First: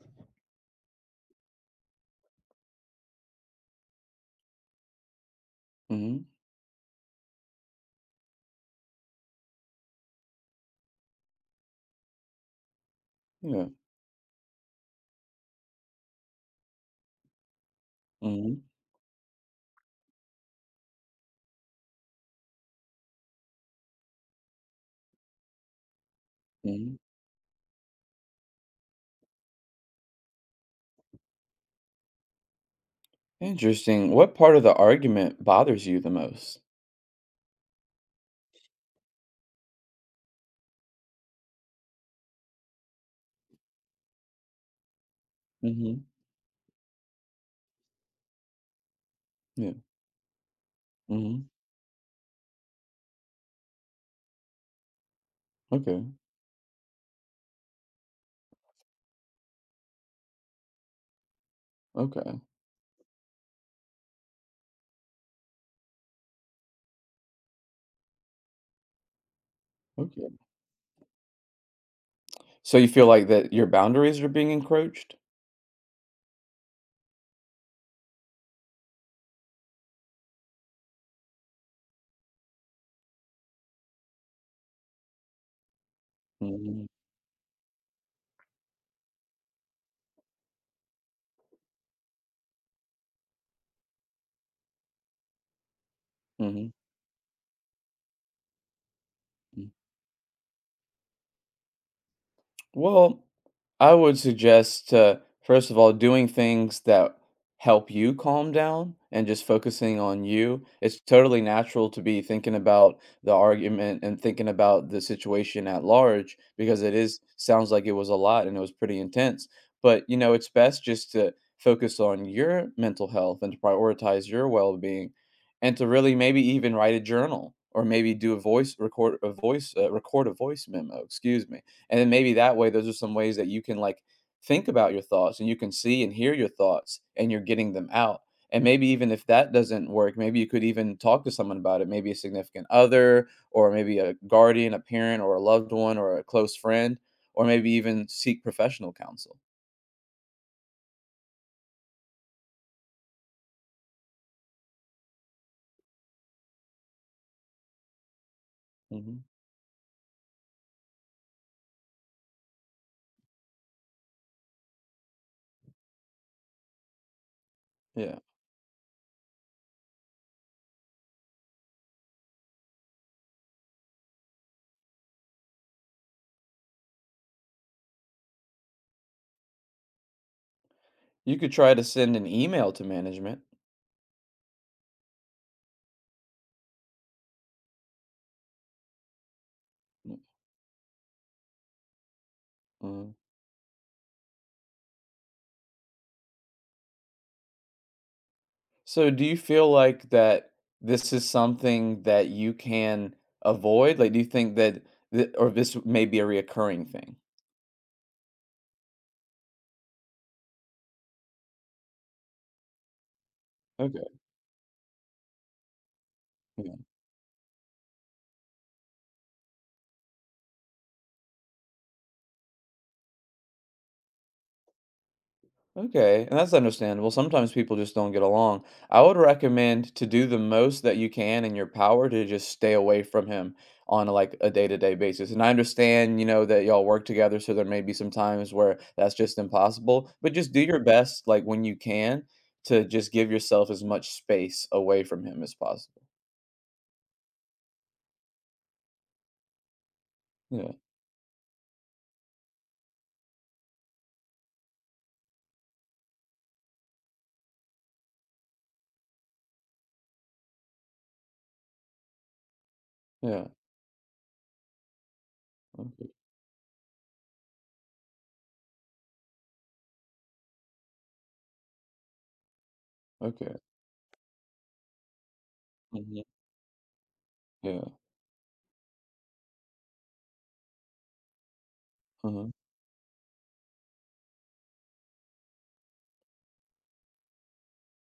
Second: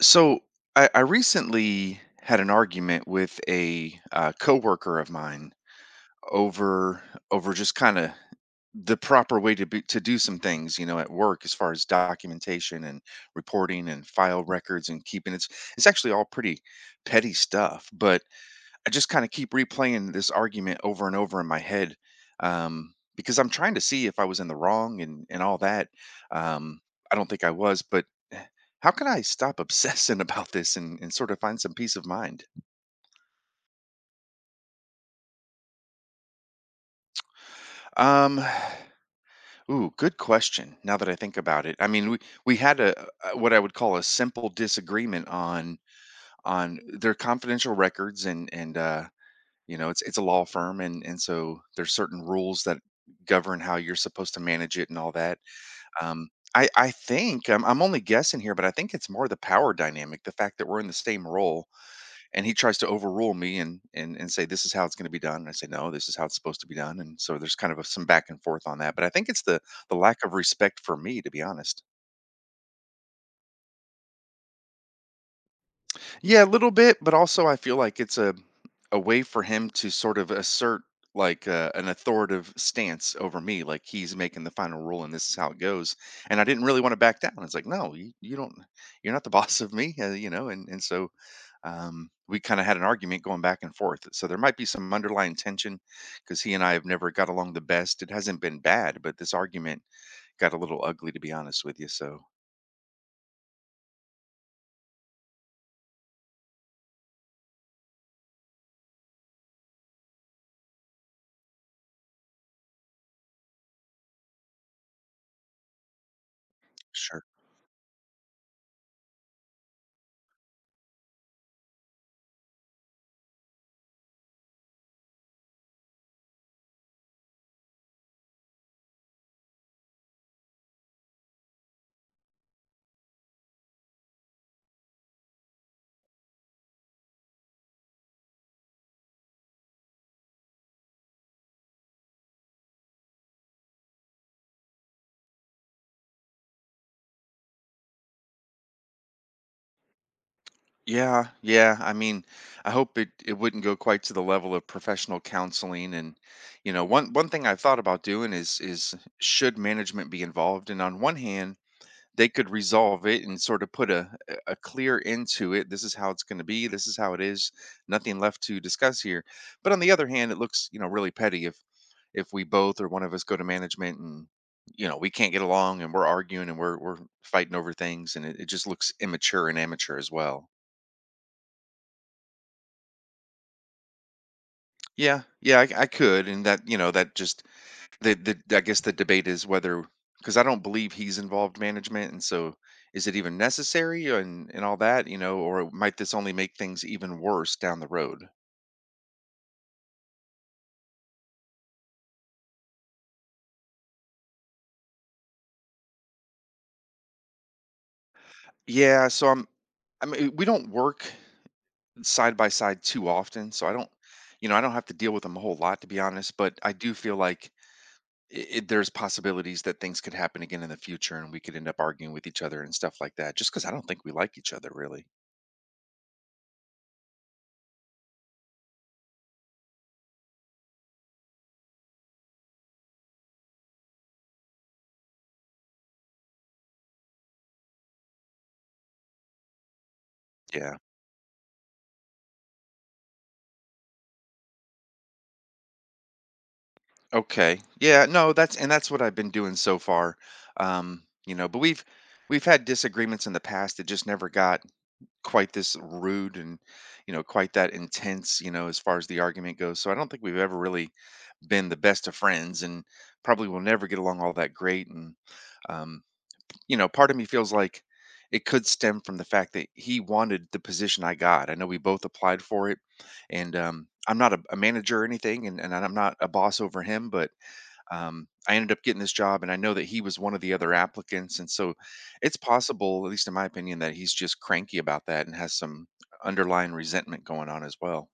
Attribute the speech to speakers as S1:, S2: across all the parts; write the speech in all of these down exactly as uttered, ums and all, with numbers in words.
S1: So I, I recently had an argument with a uh, coworker of mine
S2: Mhm.
S1: over over just kind of the proper way to be, to do some things, you know, at work as far as documentation and
S2: Yeah.
S1: reporting and file records and keeping it's it's actually all pretty petty stuff, but
S2: Mhm.
S1: I just kind of keep replaying this argument over and over in my head um, because I'm trying to see if I was in the wrong and and all that. Um,
S2: Mhm.
S1: I don't think I was, but eh, how can I stop obsessing about this and, and sort of find some peace of mind?
S2: Interesting. What part of the argument bothers you the most?
S1: Um, Ooh, good question. Now that I think about it, I mean, we we had a a- what I would call a simple disagreement on
S2: Mhm.
S1: on their confidential records and and uh,
S2: Yeah.
S1: you know it's it's a law firm and and
S2: Mhm.
S1: so there's certain rules that govern how you're supposed to manage it and all that.
S2: Okay.
S1: Um i i think i'm, I'm only guessing here, but I think it's more the power dynamic, the fact that we're in the same role,
S2: Okay.
S1: and he tries to overrule me and and, and say, "This is how it's going to be done," and I say, "No, this is how it's supposed to be done." And so there's kind of a, some back and forth on that, but I think it's the the lack
S2: Okay.
S1: of respect for me, to be honest.
S2: So you feel like that your boundaries are being encroached?
S1: Yeah, a little bit, but also I feel like it's a a way for him to sort of assert like uh, an authoritative stance over me. Like he's making the final rule, and this is how it goes. And I didn't really
S2: Mhm.
S1: want to back down. It's like, "No, you, you don't. You're not the boss of me," uh, you know. And and so um, we kind of had an argument going back and forth. So there might be some underlying tension because he and
S2: Mhm.
S1: I have never got along the best. It hasn't been bad, but this argument got a little ugly, to be honest with you. So.
S2: Well, I would suggest uh, first of all doing things that help you calm down and just focusing on you. It's totally natural to be thinking about the argument and thinking about the situation at large because it is
S1: Sure.
S2: sounds like it was a lot and it was pretty intense. But you know, it's best just to focus on your mental health and to prioritize your well-being and to really maybe even write a journal or maybe do a voice record a voice uh, record a voice memo, excuse me. And then maybe that way, those are some ways that you can like think about your thoughts and you can see and hear your thoughts and you're getting them out. And maybe even if that doesn't work, maybe you could even talk to someone about it, maybe a significant other, or maybe a guardian, a parent, or a loved one, or a close friend, or maybe even seek professional counsel.
S1: Yeah, yeah. I mean, I hope it it wouldn't go quite to the level of professional counseling. And you know, one one thing I've thought about doing is is
S2: hmm
S1: should management be involved? And on one hand, they could resolve it and sort of put a a clear end to it. This is how it's going to be. This is how it is. Nothing
S2: Yeah.
S1: left to discuss here. But on the other hand, it looks, you know, really petty if if we both or one of us go to management and, you know, we can't get along and we're arguing and we're we're fighting over things, and it, it just looks immature and amateur as well.
S2: You could try to send an email to management.
S1: Yeah, yeah, I, I could, and that, you know, that just the the I guess the debate is whether, because I don't believe he's involved management, and so is
S2: Mm,
S1: it even necessary and and all that, you know, or might this only make things even worse down the road?
S2: So do you feel like that this is something that you can avoid? Like, do you think that th- or this may be a reoccurring thing?
S1: Yeah, so I'm I mean, we don't work side by side too often, so I don't,
S2: Okay.
S1: you know, I don't have to deal with him a whole lot, to be honest, but I
S2: Yeah.
S1: do feel like it, there's possibilities that things could happen again in the future, and we could end up arguing with each other and stuff like that, just because I don't think we like each other really.
S2: Okay. And that's understandable. Sometimes people just don't get along. I would recommend to do the most that you can in your power to just stay away from him on like a day-to-day basis. And I understand, you know, that y'all work together, so there may be some times where that's just impossible, but just do
S1: Yeah.
S2: your best like when you can to just give yourself as much space away from him as possible.
S1: Okay. Yeah, no, that's and that's what I've been doing so far.
S2: Yeah,
S1: Um, you know, but we've we've had disagreements in the past that just never got quite this rude and, you know, quite that intense, you know, as far as the argument goes. So I don't think we've ever really been the best of friends and
S2: yeah,
S1: probably will never get along all that great. And um,
S2: okay,
S1: you know, part of me feels like it could stem from the fact that he wanted the position I got. I know we both applied for it. And
S2: okay,
S1: um I'm not a, a manager or anything, and, and, I'm not
S2: mhm,
S1: a boss over him, but
S2: yeah,
S1: um, I ended up getting this job, and I know that he was one of the other applicants. And so it's
S2: uh-huh,
S1: possible, at least in my opinion, that he's just cranky about that and has some underlying resentment going on as well.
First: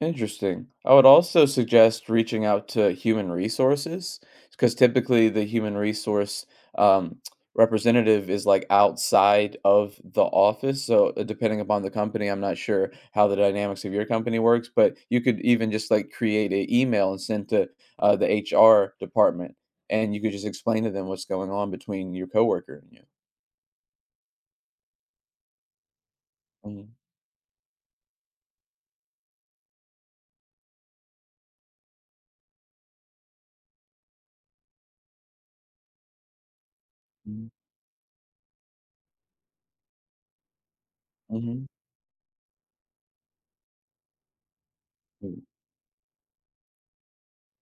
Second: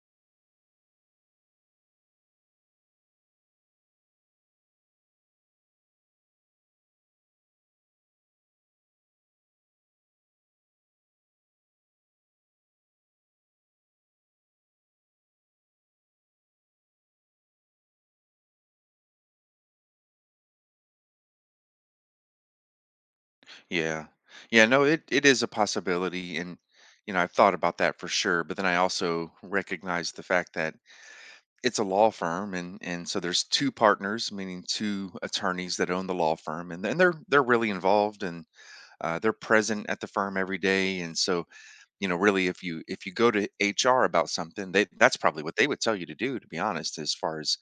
S2: interesting. I would also suggest reaching out to human resources because typically the human resource, um, representative is, like, outside of the office, so, uh, depending upon the company, I'm not sure how the dynamics of your company works, but you could even just, like, create an email and send to, uh, the H R department, and you could just explain to them what's going on between your coworker and you.
S1: Yeah. Yeah, no, it, it is a possibility. And,
S2: Mhm,
S1: you know, I've thought about that for sure. But then I also recognize the fact that it's a law firm, and and so there's two partners, meaning two attorneys that own the law firm, and then they're they're
S2: mhm,
S1: really involved and uh, they're present at the firm every day. And so,
S2: mhm,
S1: you know, really, if you if you go to H R about something, they that's
S2: mm,
S1: probably what they would tell you to do. To be honest, as far as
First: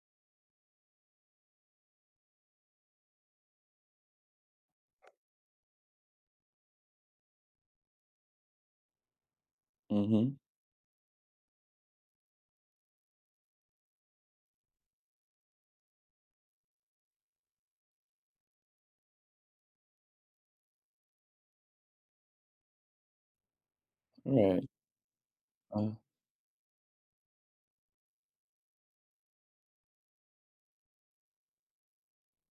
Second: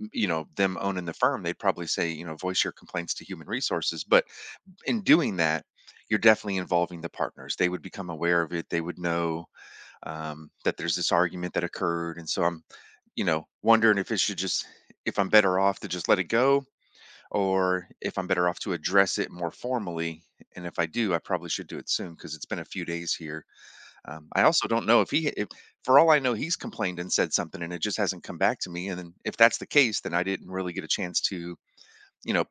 S1: m- you know, them owning the firm, they'd probably say, you know, voice your complaints to human resources. But in doing that, you're definitely involving the partners. They would become aware of it. They would know
S2: mhm.
S1: um, that there's this argument that occurred. And so I'm, you know, wondering if it should just, if I'm better off to just let it go, or if I'm better off to address it more formally. And if I do, I probably should do it soon because it's been a few days here. um, I
S2: Right.
S1: also don't know if he if
S2: Uh,
S1: for all I know, he's complained and said something and it just hasn't come back to me, and then if that's the case, then I didn't really get a chance to, you know,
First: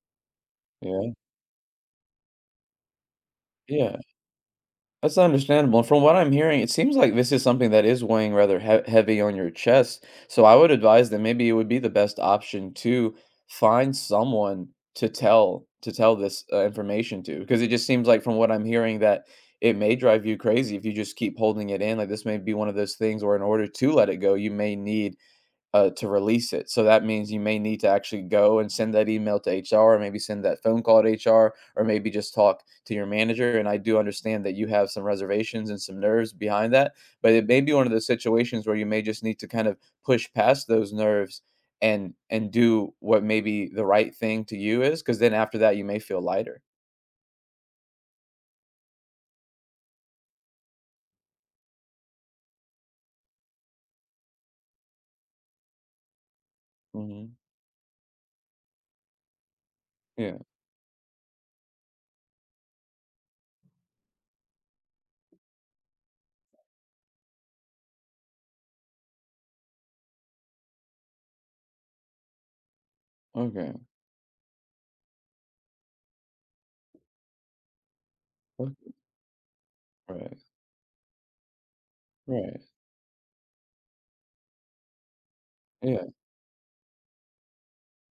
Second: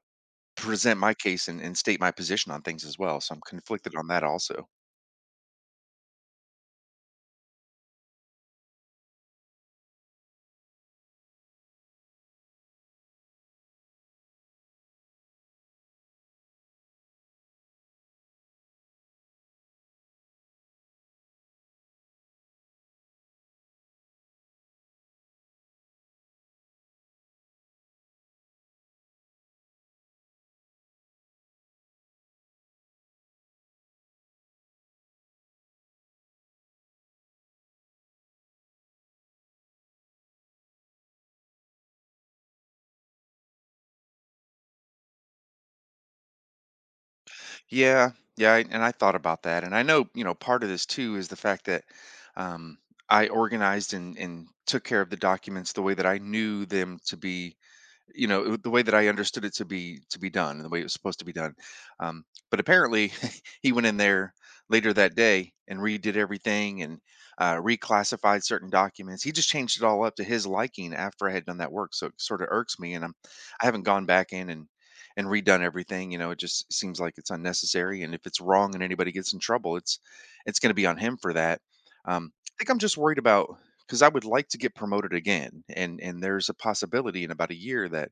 S1: present
S2: yeah.
S1: my case and and state my position on things as well. So I'm conflicted
S2: Yeah.
S1: on that also.
S2: That's understandable. And from what I'm hearing, it seems like this is something that is weighing rather he- heavy on your chest. So I would advise that maybe it would be the best option to find someone to tell to tell this uh, information to, because it just seems like from what I'm hearing that it may drive you crazy if you just keep holding it in. Like this may be one of those things where in order to let it go, you may need uh, to release it. So that means you may need to actually go and send that email to H R, or maybe send that phone call to H R, or maybe just talk to your manager. And I do understand that you have some reservations and some nerves behind that, but it may be one of those situations where you may just need to kind of push past those nerves and and do what maybe the right thing to you is, because then after that you may feel lighter.
S1: Yeah, yeah, I and I thought about that, and I know, you know, part of this too is the fact that, um, I organized and and took care of the documents the way that I knew them to
S2: hmm
S1: be, you know, the way that I understood it to be to be
S2: Yeah.
S1: done and the way it was supposed to be done. Um, but apparently, he went in there later that day and redid everything and uh, reclassified certain documents. He just changed it all up to his liking after I had done that work. So it sort of irks me, and I'm, I
S2: Okay.
S1: haven't gone back in and and redone everything. You know, it just seems like it's unnecessary. And if it's wrong and
S2: ok-
S1: anybody gets in trouble, it's
S2: Right.
S1: it's going to be on him for that. Um, I
S2: Right.
S1: think I'm just worried about, because I would like to get promoted again, and
S2: Yeah.
S1: and there's a possibility in about a year that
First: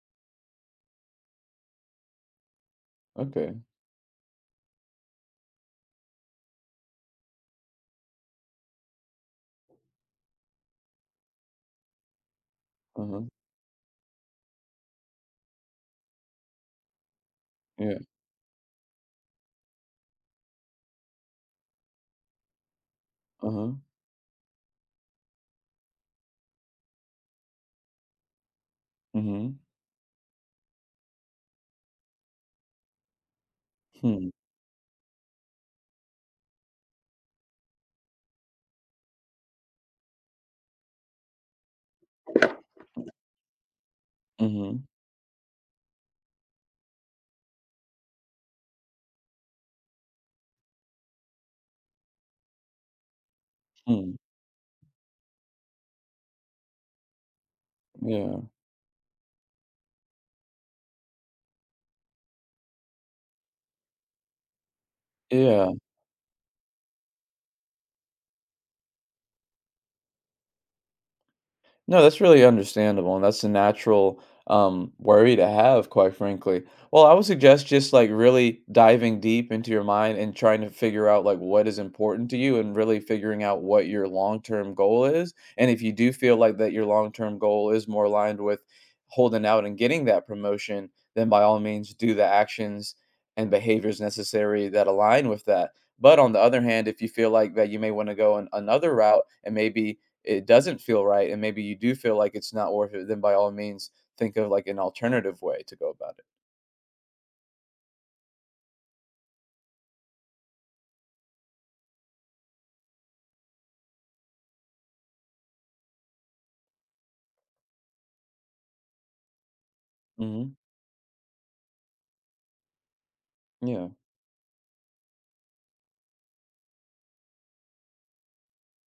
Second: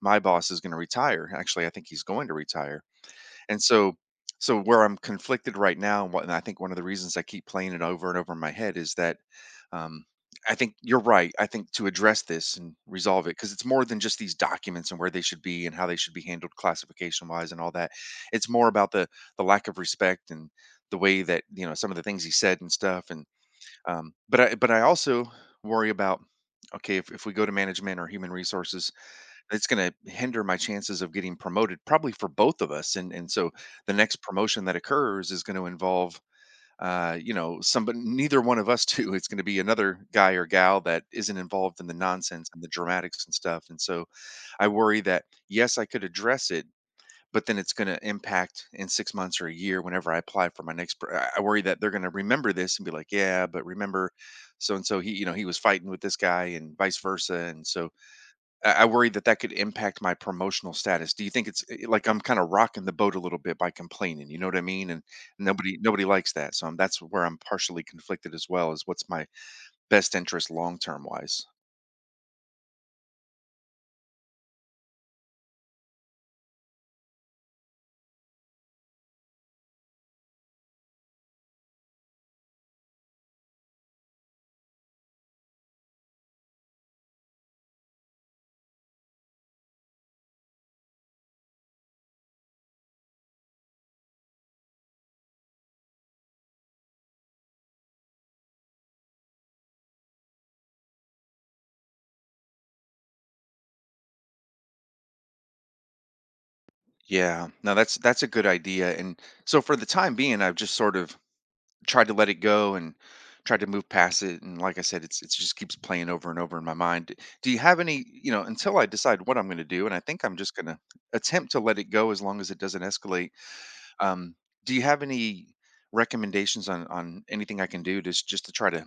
S1: my boss is going to retire. Actually, I think he's going to retire,
S2: Okay.
S1: and so so where I'm conflicted right now, and what and I think one of the reasons I keep playing it over and over in my head is that um, I think you're right. I think to address this and
S2: Uh huh.
S1: resolve it, because it's more than just these documents and where they should be and how they should be handled, classification wise and all that.
S2: Yeah.
S1: It's more about the the lack of respect and the way that, you know, some of the things he said and stuff. And
S2: Uh huh.
S1: um, but I but I also worry about, okay, if, if we go to management or human resources,
S2: Mm-hmm.
S1: it's going to hinder my chances of getting promoted, probably for both of us. And and so the next
S2: Hmm.
S1: promotion that occurs is going to involve uh you know, somebody, neither one of us two, it's going to be another guy or gal that isn't involved in the nonsense and the dramatics and stuff. And so I
S2: Mm-hmm.
S1: worry that yes, I could address it, but then it's going to impact, in six months or a year, whenever I apply for my next. pr- I I worry that they're going to remember this and be like, "Yeah, but remember,
S2: Hmm.
S1: so and so, he, you know, he was fighting with this guy," and vice versa. And so
S2: Yeah.
S1: I, I worry that that could impact my promotional status. Do you think it's eh, like I'm kind of rocking the boat a little bit by complaining? You know what I mean? And
S2: Yeah.
S1: nobody nobody likes that. So I'm, that's where I'm partially conflicted as well. Is what's my best interest long term wise?
S2: No, that's really understandable, and that's a natural um, worry to have, quite frankly. Well, I would suggest just like really diving deep into your mind and trying to figure out like what is important to you and really figuring out what your long-term goal is. And if you do feel like that your long-term goal is more aligned with holding out and getting that promotion, then by all means do the actions and behaviors necessary that align with that. But on the other hand, if you feel like that you may want to go in another route and maybe it doesn't feel right and maybe you do feel like it's not worth it, then by all means think of like an alternative way to go about
S1: Yeah, no, that's that's a good idea. And so for the time being, I've just sort of tried to let it go and tried to move past it. And like I said, it's it just keeps playing over and over in my mind. Do you have any, you know, until I decide what I'm going to do, and I
S2: it.
S1: think I'm
S2: hmm
S1: just going to attempt to let it go as long as it doesn't escalate.
S2: Yeah.
S1: um, do you have any recommendations on on anything I can do, just just to try to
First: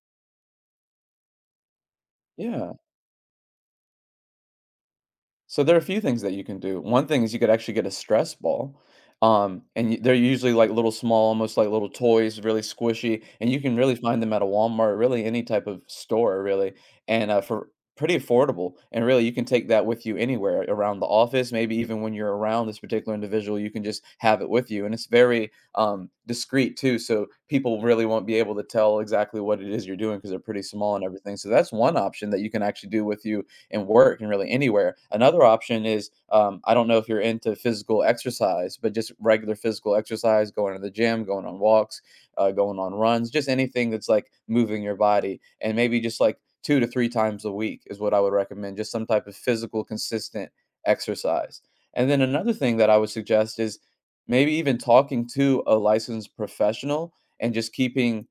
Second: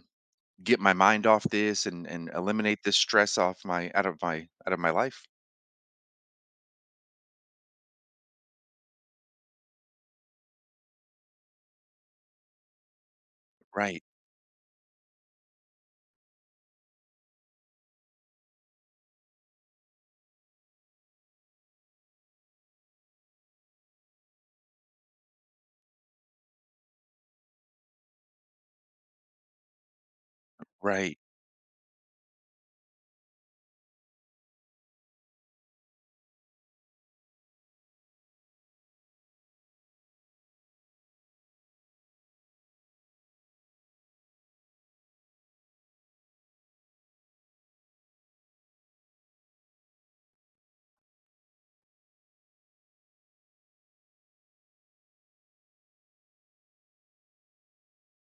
S1: get my mind off this and and
S2: Yeah.
S1: eliminate this stress off my out of my out of my life?
S2: So there are a few things that you can do. One thing is you could actually get a stress ball. Um, and y- they're usually like little small, almost like little toys, really squishy, and you can really
S1: Right.
S2: find them at a Walmart, really any type of store, really, and uh, for pretty affordable. And really, you can take that with you anywhere around the office, maybe even when you're around this particular individual, you can just have it with you, and it's very um, discreet too, so people really won't be able to tell exactly what it is you're doing because they're pretty small and
S1: Right.
S2: everything. So that's one option that you can actually do with you and work and really anywhere. Another option is um, I don't know if you're into physical exercise, but just regular physical exercise, going to the gym, going on walks, uh, going on runs, just anything that's like moving your body, and maybe just like two to three times a week is what I would recommend. Just some type of physical, consistent exercise. And then another thing that I would suggest is maybe even talking to a licensed professional and just keeping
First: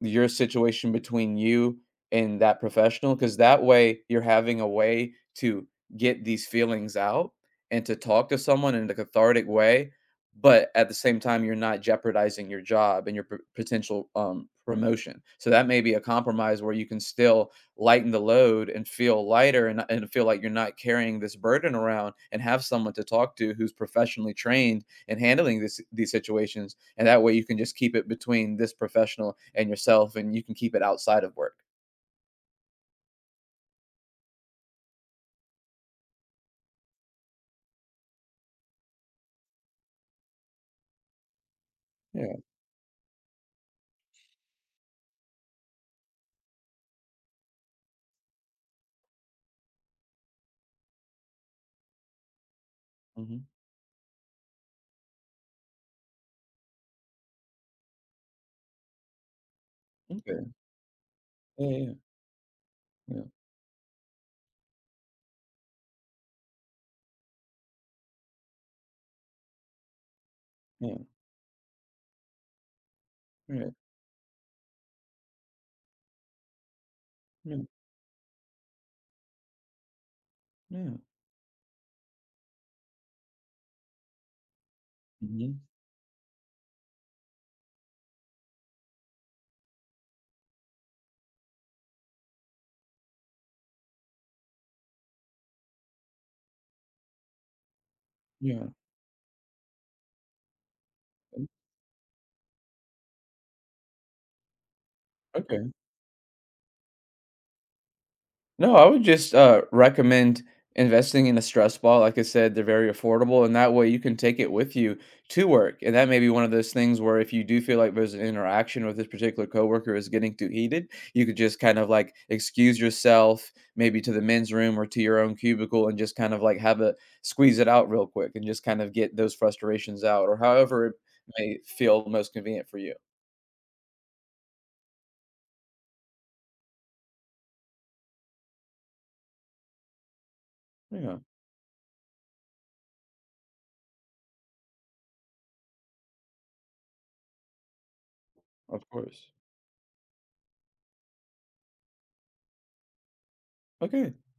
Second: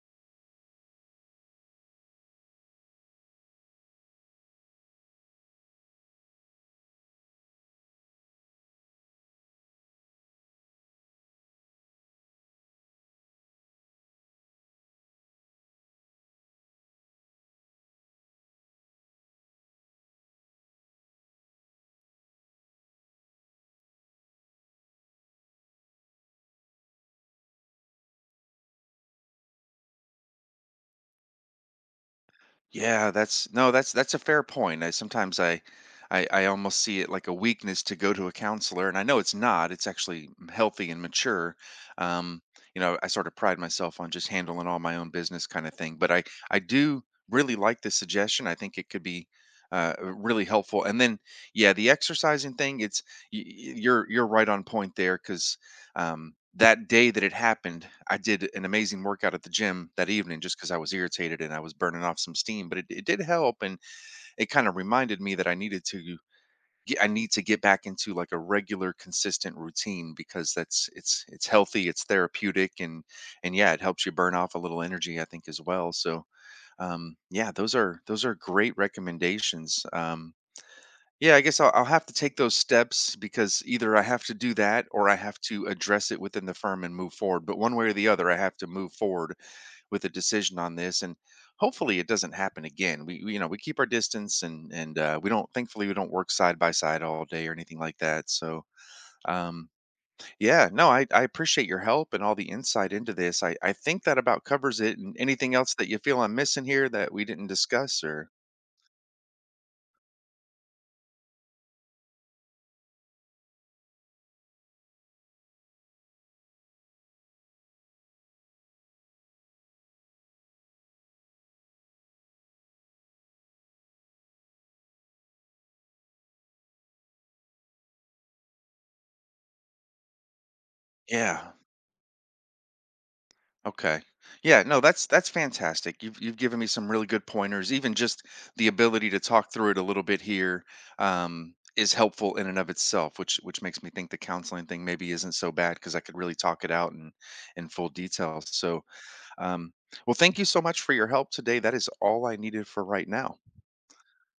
S2: your situation between you and that professional because that way you're having a way to get these feelings out and to talk to someone in a cathartic way, but at the same time you're not jeopardizing your job and your p- potential um, promotion, so that may be a compromise where you can still lighten the load and feel lighter and, and feel like you're not carrying this burden around and have someone to talk to who's professionally trained in handling this, these situations, and that way you can just keep it between this professional and yourself and you can keep it outside of work.
S1: Yeah, that's, no, that's that's a fair point. I sometimes I, I I almost see it like a weakness to go to a counselor, and I know it's not. It's actually mm, healthy and mature.
S2: Yeah.
S1: Um, you know, I sort of pride myself on just handling all my own business, kind of thing. But I I do really like the suggestion. I think it could be uh, really helpful. And then yeah, the exercising thing. It's
S2: Mhm.
S1: y- y- you're you're right on point there because um, that day that it happened, I did an amazing workout at the gym that evening
S2: Okay.
S1: just because I was irritated and I
S2: Yeah,
S1: was
S2: yeah,
S1: burning off some steam. But it, it did
S2: yeah.
S1: help, and it kind of reminded me that I needed to get, I need to get back into like a regular, consistent routine, because that's
S2: Yeah.
S1: it's it's healthy, it's therapeutic, and and
S2: Yeah. Right.
S1: yeah, it helps you burn off a little energy, I think, as well. So um, yeah,
S2: Yeah.
S1: those are those are great recommendations. Um,
S2: Yeah.
S1: yeah, I guess I'll, I'll have to take those steps, because either I have to do that or I have
S2: Mhm.
S1: to address it within the firm and move forward. But one way or the other, I have to move forward with a decision on this, and hopefully it doesn't happen again. We, we you know, we keep our distance, and and uh, we don't. Thankfully, we don't work side by side all day or anything like that. So,
S2: Yeah.
S1: um, yeah, no, I I
S2: Mm,
S1: appreciate your help and all the insight into this. I I think that about covers it. And anything
S2: Okay.
S1: else that you feel I'm missing here that we didn't discuss, or
S2: No, I would just uh, recommend investing in a stress ball. Like I said, they're very affordable, and that way you can take it with you to work. And that may be one of those things where if you do feel like there's an interaction with this particular coworker is getting too heated, you could just kind of like excuse yourself, maybe to the men's room or to your own cubicle, and just kind of like have a squeeze it out real quick and just kind of get those frustrations out, or however it
S1: yeah.
S2: may feel most convenient for you.
S1: Okay. Yeah, no, that's that's fantastic. You've you've given me some really good pointers. Even just the ability to talk through it a little bit here
S2: Yeah,
S1: um, is helpful in and of itself, which which makes me think the counseling thing maybe isn't so bad, because I could really talk it out in in full detail. So,
S2: of course.
S1: um, well, thank you so much for your help today. That is all I needed for right now.
S2: Okay.